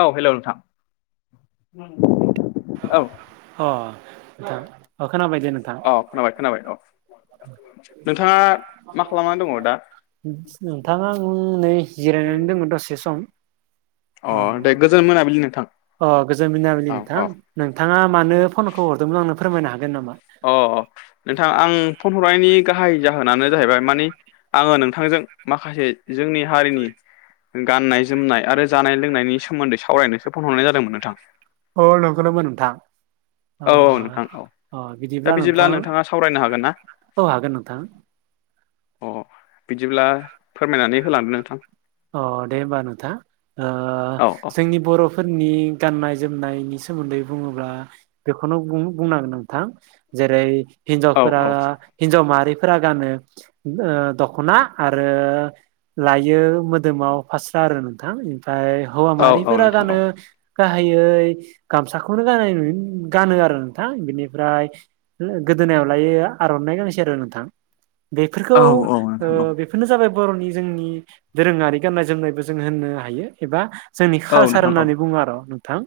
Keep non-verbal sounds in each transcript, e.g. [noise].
औ हेल' नोंथां औ अ नोंथां अ दे नोंथां खोनाबाय औ खोनाबाय खोनाबाय औ नोंथाङा मा खालामनानै दङ दा नोंथाङा आं नै जिरायनानै दङो दसे सम अ दे गोजोन मोनाबिलि नोंथां अ गोजोन मिनाबिलि औ नोंथां औ नोंथाङा मानो फनखो हरदोंमोनल आंनो फोरमायनो हागोन नामा अ नोंथां आं फन हरनायनि गाहाय जाहोनानो जाहैबाय मानि आङो नोंथांजों माखासे जोंनि हारिनि गाननाय जोमनाय आरो जानाय लोंनायनि सोमोन्दै सावरायनोसो फन हरनाय जादोंमोन नोंथां अ नंगौनामा नोंथां ओ औ औ नोंथां औ अ दा बिदिब्ला नोंथां नोंथाङा सावरायनो हागोन ना औ हागोन नोंथां अ बिदिब्ला फोरमायनानै होलांदो नोंथां अ दे होमबा नोंथा ओ औ औ जोंनि बर' फोरनि गाननाय जोमनायनि सोमोन्दै बुङोब्ला बेखौनो बुं बुंनांगोन नोंथां जेरै औ हिनजावफोरा औ हिनजाव माहारिफोरा गानो ओ दख'ना आरो लायो मोदोमाव फास्रा आरो नोंथां ओमफ्राय हौवा औ औ माहारिफोरा नोंथां औ गानो गाहायै गामसाखौनो गाननाय नुयो गानो आरो नोंथां बेनिफ्राय गोदोनायाव लायो आर'नाइ गांसे आरो नोंथां बेफोरखौ औ औ नोंथां औ ओ बेफोरनो जाबाय बर'नि जोंनि दोरोङारि गाननाय जोमनायबो जों होननो हायो एबा जोंनि औ खालसार नोंथां औ होननानै बुङो आर'' नोंथां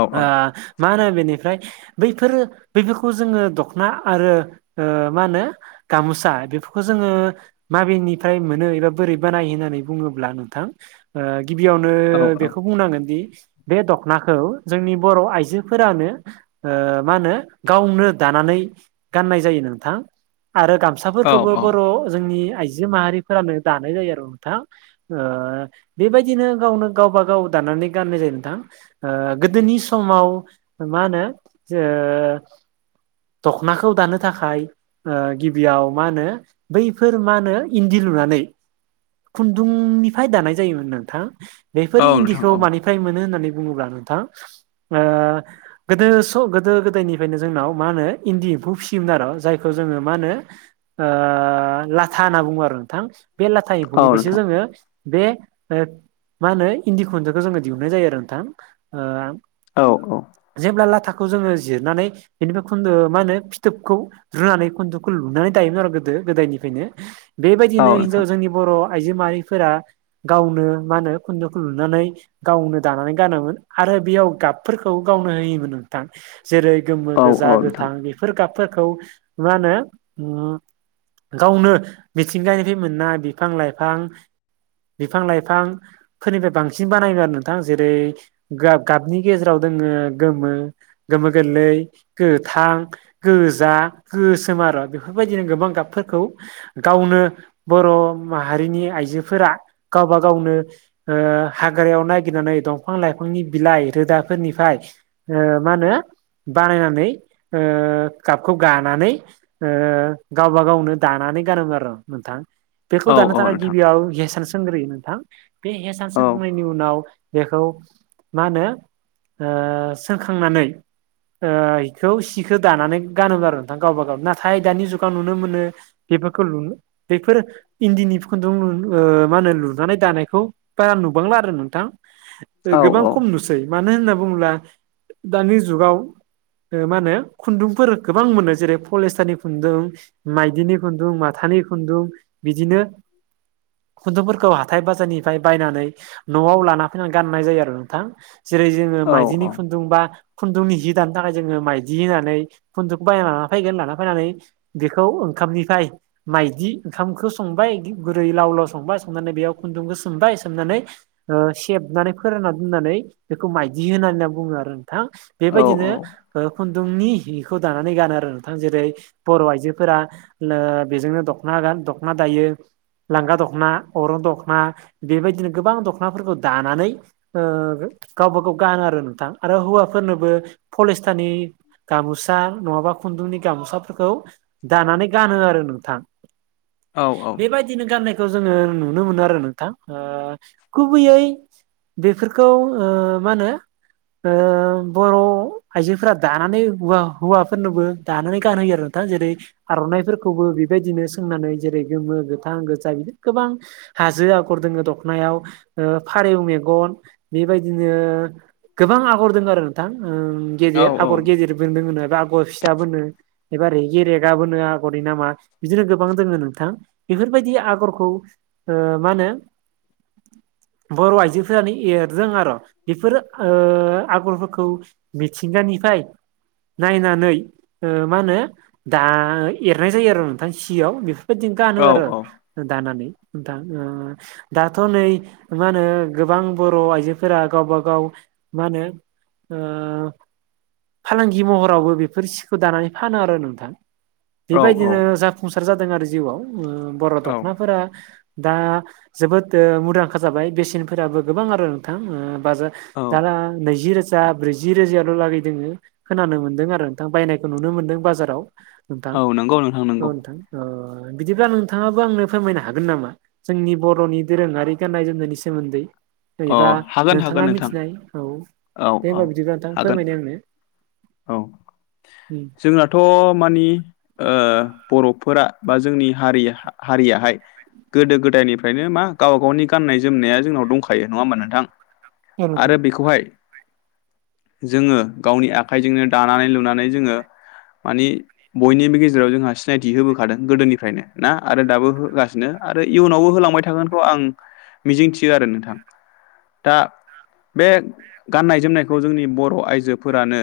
औ ओ औ मा होनो बेनिफ्राय बैफोरो बैफोरखौ जोङो दख'ना आरो ओ मा होनो गाम'सा बेफोरखौ जोङो माबेनिफ्राय मोनो एबा बोरै बानायो होननानै बुङोब्ला नोंथां ओ गिबियावनो औ बेखौ बुंनांगोन दि बे दख'नाखौ जोंनि बर' आइजोफोरानो ओ मा होनो गावनो दानानै गाननाय जायो नोंथां आरो गाम औ साफोरखोबो औ बर' जोंनि आइजो माहारिफोरानो दानाय जायो आरो नोंथां ओ बेबायदिनो गावनो गावबा गाव दानानै गाननाय जायो नोंथां ओ गोदोनि समाव मा होनो ओ दख'नाखौ दानो थाखाय ओ गिबियाव मा होनो बैफोर मा होनो इन्दि लुनानै खुन्दुंनिफ्राय दानाय जायोमोन नोंथां औ बेफोर नोंथां औ इन्दिखौ मानि फ्राय मोनो होननानै बुङोब्ला नोंथां ओ गोदो स गोदो गोदायनिफ्रायनो जोंनाव मा होनो इन्दि एम्फौ फिसियोमोन आरो जायखौ जोङो मा होनो ओ लाथा होनना बुङो आरो नोंथां बे लाथा औ एम्फौनिफ्रायसो नोंथां जोङो बे ओ मा होनो इन्दि खुनखौ जोङो दिहुननाय जायो आरो नोंथां ओ औ औ जेब्ला लाथाखौ जोङो जिरनानै बेनिफ्राय खुन्दो मा होनो फिथोबखौ रुनानै खुन्दुखौ लुनानै दायोमोन आरो गोदो गोदायनिफ्रायनो औ बेबायदिनो हिनजाव नोंथां जोंनि बर' आइजो माहारिफोरा गावनो मा होनो खुन्दोखौ लुनानै गावनो दानानै गानोमोन आरो बियाव गाबफोरखौ गावनो होयोमोन नोंथां जेरै गोमो औ औ गोजा नोंथां गोथां बेफोर गाबफोरखौ मा होनो गावनो मिथिंगानिफ्राय मोननाय बिफां लाइफां बिफां लाइफां फोरनिफ्राय बांसिन बानायोम आरो नोंथां जेरै गाब गाबनि गेजेराव दोङो गोमो गोमो गोरलै गोथां गोजा गोसोम आरो बेफोरबायदिनो गोबां गाबफोरखौ गावनो बर' माहारिनि आइजोफोरा गावबा गावनो ओ हाग्रायाव नागिरनानै दंफां लाइफांनि बिलाइ रोदाफोरनिफ्राय ओ मा होनो बानायनानै ओ गाबखौ गानानै ओ गावबा गावनो दानानै गानोमोन आरो नोंथां बेखौ औ दानो औ थाखाय नोंथां गिबियाव हेसान सोंग्रोयो नोंथां बे हेसान औ सोंखांनायनि उनाव बेखौ मा होनो ओ सोंखांनानै ओ इखौ सिखौ दानानै गानोमोन आरो नोंथां गावबा गाव नाथाय दानि जुगाव नुनो मोनो बेफोरखौ लुनो बेफोरो इन्दिनि खुन्दुं ओ मा होनो लुनानै दानायखौ बारा नुबांला आरो नोंथां। औ गोबां खम नुसै मानो होनना बुङोब्ला दानि जुगाव ओ मा होनो खुन्दुंफोर गोबां मोनो जेरै पलिस्टारनि खुन्दुं माइदिनि खुन्दुं माथानि खुन्दुं बिदिनो खुन्दुंफोरखौ हाथाय बाजारनिफ्राय बायनानै न'आव लाना फैनानै गाननाय जायो आरो नोंथां। जेरै जोङो औ औ माइदिनि खुन्दुंबा खुन्दुंनि हि दानो थाखाय जोङो माइदि होननानै खुन्दुंखौ बायना लाना फैगोन लाना फैनानै बेखौ ओंखामनिफ्राय माइदि ओंखामखौ स संबाय गुरै लाव लाव संबाय संनानै बेयाव खुन्दुंखौ सोमबाय सोमनानै - ओ सेबनानै फोरानना दोननानै बेखौ माइदि होनानै होनना बुङो आरो नोंथां बेबायदिनो औ ओ खुन्दुंनि हिखौ दानानै गानो आरो नोंथां जेरै बर' आइजोफोरा नो बेजोंनो दख'ना गान दख'ना दायो। लांगा दख'ना अरं दख'ना बेबायदिनो गोबां दख'नाफोरखौ दानानै ओ गावबा गाव गान आरो नोंथां आरो हौवाफोरनोबो पलिस्टारनि गामोसा नङाबा खुन्दुंनि गामसाफोरखौ दानानै गानो आरो नोंथां। औ बेबायदिनो गाननायखौ जोङो नुनो मोनो आरो नोंथां ओ गुबैयै बेफोरखौ ओ मा होनो ओ बर' आइजोफोरा दानानै हुवा हौवाफोरनोबो दानानै गानहोयो आरो। थां जेरै आर'नाइफोरखौबो बेबायदिनो सोंनानै जेरै गोमो गोथां गोजा बिदि गोबां हाजो आगर दोङो दखनायाव फारौ मेगन बेबायदिनो गोबां आगर दोङो आरो नोंथां गेदेर आगर गेदेर औ फोर दोङोनो राग' फिसा बोनो एबा रेगि रेगा बोनो आगरनि नामा बिदिनो गोबां दोङो नों थां बेफोरबायदि आगरखौ ओ मा होनो बर' आइजोफोरानो एरदों आर' बेफोरो ओ आगरफोरखौ मिथिंगानिफाय नायनानै ओ मा होनो दा एरनाय जायो आरो नोंथां सियाव बे दि गानो आरो दानानै थां ओ दाथ' नै मा होनो गोबां बर' आइजोफोरा गावबा गाव मा होनो ओ फालांगि महरावबो बेफोर सिखौ दानानै फानो आरो नोंथां। बेबायदिनो जाफुंसार जादों आरो जिउआव बर' ओ औ दख'नाफोरा दा जोबोद ओ मुदांखा जाबाय बेसेनफोराबो गोबां आरो नोंथां ओ बाजार औ दाना नैजि रोज जा ब्रैजि रोजायाल' लागै दोङो खोनानो मोनदों आरो नोंथां बायनायखौ नुनो मोनदों बाजाराव। नोंथां नंगौ नोंथां औ नंगौ नोंथां अ बिदिब्ला नोंथाङाबो आंनो फोरमायनो हागोन नामा जोंनि बर'नि दोरोङारि गाननाय जोमनायनि सोमोन्दै अ बा हागोन हागोन नोंथाङा नोंथां मिथिनाय औ औ दे औ होनबा बिदिबा नोंथां हागोन फोरमायनाय आंनो। औ उम जोंनाथ' मानि ओ बर'फोरा बा जोंनि हारि हारियाहाय गोदो गोदायनिफ्रायनो मा गाव गावनि गाननाय जोमनाया जोंनाव दंखा खायो नङा होमबा नोंथां आंनो आरो उम बेखौहाय जोङो गावनि आखाइजोंनो दानानै लुनानै जोङो मानि बयनिबो गेजेराव जोंहा सिनायथि होबोखादों गोदोनिफ्रायनो ना आरो दाबो होगासिनो। आरो इयुनावबो होलांबाय थागोनखौ आं मिजिंथियो आरो नोंथां। दा बे गाननाय जोमनायखौ जोंनि बर' आइजोफोरानो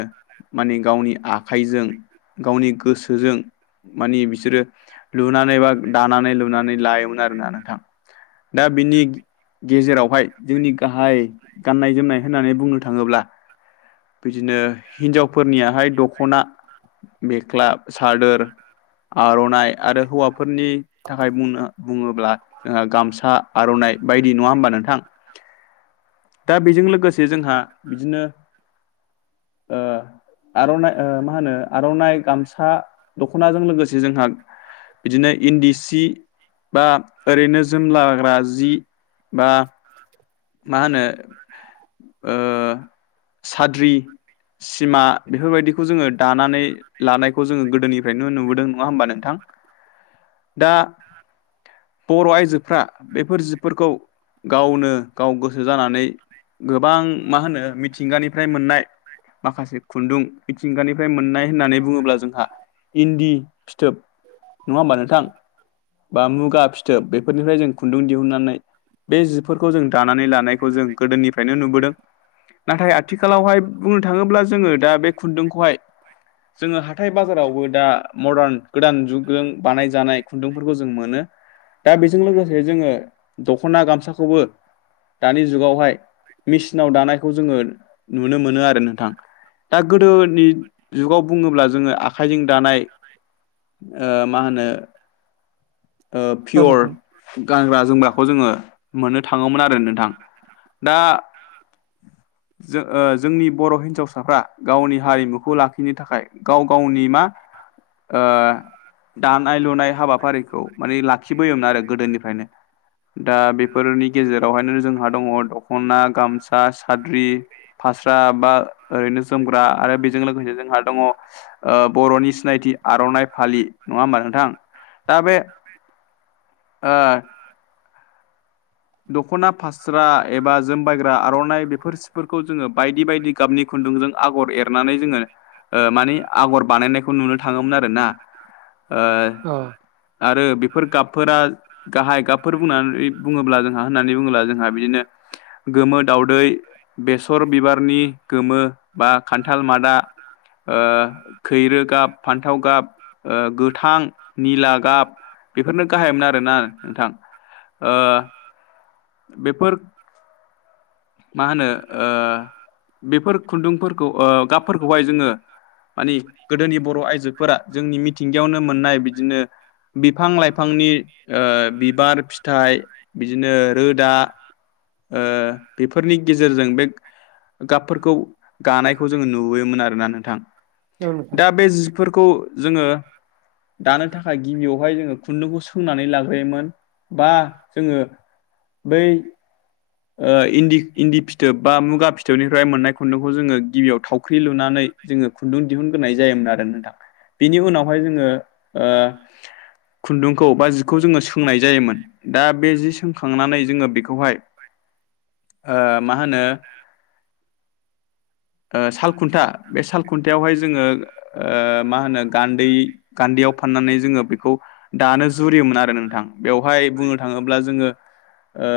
माने गावनि आखाइजों गावनि गोसोजों मानि बिसोरो लुनानै बा दानानै लुनानै लायोमोन आरोना नोंथां। दा बिनि गेजेरावहाय जोंनि गाहाय गाननाय जोमनाय होननानै बुंनो थाङोब्ला बिदिनो हिनजावफोरनियाहाय दख'ना मेख्ला सादोर, आर'नाइ आरो हौवाफोरनि थाखाय बुंनो बुङोब्ला ओ गामसा आर'नाइ बायदि नङा होमबा नोंथां? दा बेजों लोगोसे जोंहा बिदिनो ओ आर'नाइ ओ मा होनो आर'नाइ गामसा दख'नाजों लोगोसे जोंहा बिदिनो इन्दि सि बा ओरैनो जोम लाग्रा जि बा मा होनो ओ साद्रि सिमा बेफोरबायदिखौ जोङो दानानै लानायखौ जोङो गोदोनिफ्रायनो नुबोदों नङा होमबा नोंथां? दा बर' आइजोफ्रा बेफोर जिफोरखौ गावनो गाव गोसो जानानै गोबां मा होनो मिथिंगानिफ्राय मोननाय माखासे खुन्दुं मिथिंगानिफ्राय मोननाय होननानै बुङोब्ला जोंहा इन्दि फिथोब नङा होमबा नोंथां? बा मुगा फिथोब बेफोरनिफ्राय जों खुन्दुं दिहुननानै बे जिफोरखौ जों दानानै लानायखौ जों गोदोनिफ्रायनो नुबोदों। नाथाय आथिखालावहाय बुंनो थाङोब्ला जोङो दा बे खुन्दुंखौहाय जोङो हाथाय बाजारावबो दा मदार्न गोदान जुगजों बानायजानाय खुन्दुंफोरखौ जों मोनो। दा बेजों लोगोसे जोङो दख'ना गामसाखौबो दानि जुगावहाय मेसिनाव दानायखौ जोङो नुनो मोनो आरो नोंथां। दा गोदोनि जुगाव बुङोब्ला जोङो आखाइजों दानाय ओ मा होनो ओ औ नोंथां पियर गानग्रा जोमग्राखौ जोङो मोननो थाङोमोन आरो नोंथां दा जै जोंनि बर' हिन्जावसाफ्रा गावनि हारिमुखौ लाखिनो थाखाय गाव गावनि मा ओ दानाय लुनाय हाबाफारिखौ माने लाखिबोयोमोन आरो गोदोनिफ्रायनो दा बेफोरनि गेजेर नो जोंहा दङ दखना, गामसा, साद्रि, फास्रा बा ओरैनो जोमग्रा आरो बेजों लोगोसेनो जोंहा दङ ओ बर'नि सिनायथि आर'नाइ फालि नङा होमबा नोंथां दा बे ओ दख'ना फास्रा एबा जोमबायग्रा आर'नाइ बेफोर सिफोरखौ जोङो बायदि बायदि गाबनि खुन्दुंजों आगर एरनानै जोङो ओ मानि आगर बानायनायखौ नुनो थाङोमोन आरोना। ओ औ नोंथां अ आरो बेफोर गाबफोरा गाहाय गाबफोर बुंनानै बुङोब्ला जों होननानै बुङोब्ला जोंहा बिदिनो गोमो दावदै, बेसर बिबारनि गोमो बा खान्थाल मादा ओ खैरो गाब, फान्थाव गाब ओ गोथां, निला गाब बेफोरनो गाहायोन आरोना नोंथां ओ बेफोर मा होनो ओ बेफोर खुन्दुंफोरखौ ओ गाबफोरखौहाय जोङो माने गोदोनि बर' आइजोफोरा जोंनि मिथिंगायावनो मोननाय बिदिनो बिफां लाइफांनि ओ बिबार फिथाइ बिदिनो रोदा ओ बेफोरनि गेजेरजों बे गाबफोरखौ गानायखौ जोङो नुबोयोमोन आरोना नोंथां औ नोंथां दा बे जिफोर खौ जोङो दानो थाखाय गिबियावहाय जोङो खुन्दुंखौ सोंनानै लाग्रोयोमोन बा जोङो बै ओ इन्दि इन्दि फिथोब बा मुगा फिथोबनिफ्राय मोननाय खुन्दुंखौ जोङो गिबियाव थावख्रि लुनानै जोङो खुन्दुं दिहुनग्रोनाय जायोमोन आरो नोंथां बिनि उनावहाय जोङो ओ खुन्दुंखौ बा जिखौ जोङो सोंनाय जायोमोन दा बे जि सोंखांनानै जोङो बेखौहाय [unintelligible] ओ मा होनो [inaudible] ओ सालखुन्था बे साल खुन्थायावहाय जोङो ओ मा होनो गान्दै गान्दैयाव फाननानै जोङो बेखौ दानो जुरियोमोन आरो नोंथां बेवहाय बुंनो थाङोब्ला जोङो ओ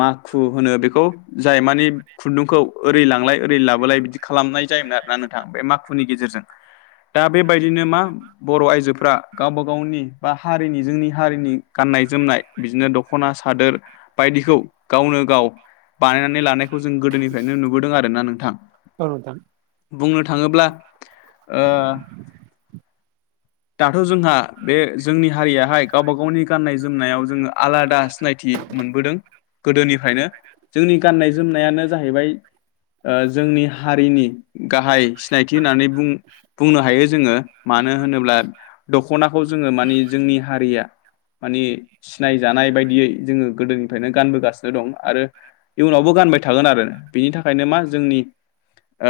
माखु होनो बेखौ जाय मानि खुन्दुंखौ ओरै लांलाय ओरै लाबोलाय बिदि खालामनाय जायोमोन आरोना नोंथां बे माखुनि गेजेरजों दा बेबायदिनो मा बर' आइजोफ्रा गावबा गावनि बा हारिनि जोंनि हारिनि गाननाय जोमनाय बिदिनो दख'ना सादोर बिदिखौ गावनो गाव बानायनानै लानायखौ जों गोदोनिफ्रायनो नुबोदों आरो ना नोंथां। औ नोंथां बुंनो थाङोब्ला ओ दाथ' जोंहा बे जोंनि हारियाहाय गावबा गावनि गाननाय जोमनायाव जोङो आलादा सिनायथि मोनबोदों गोदोनिफ्रायनो जोंनि गाननाय जोमनायानो जाहैबाय ओ जोंनि हारिनि गाहाय सिनायथि होननानै बुं बुंनो हायो जोङो मानो होनोब्ला दख'नाखौ जोङो मानि जोंनि हारिया माने सिनायजानाय बायदियै जोङो जोंनिफ्रायनो गानबोगासिनो दं आरो इयुनावबो गानबाय थागोन आरो बिनि थाखायनो मा जोंनि ओ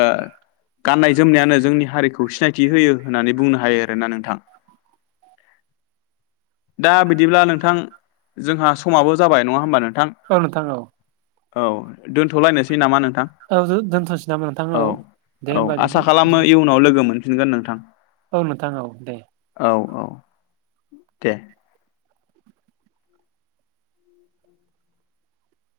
गाननाय जोमनायानो जोंनि हारिखौ सिनायथि होयो होननानै बुंनो हायो आरो ना नोंथां। [inaudible] दा बिदिब्ला नोंथां जोंहा समाबो जाबाय नङा होमबा नोंथां औ नोंथां औ औ दोनथ'लायनोसै नामा नों थां औ दोनथ'नोसै नामा नोंथां औ दे औ होमबा आसा बिदि खालामो बिदिबा इयुनाव लोगो मोनफिनगोन नोंथां। औ नोंथां औ दे। औ औ दे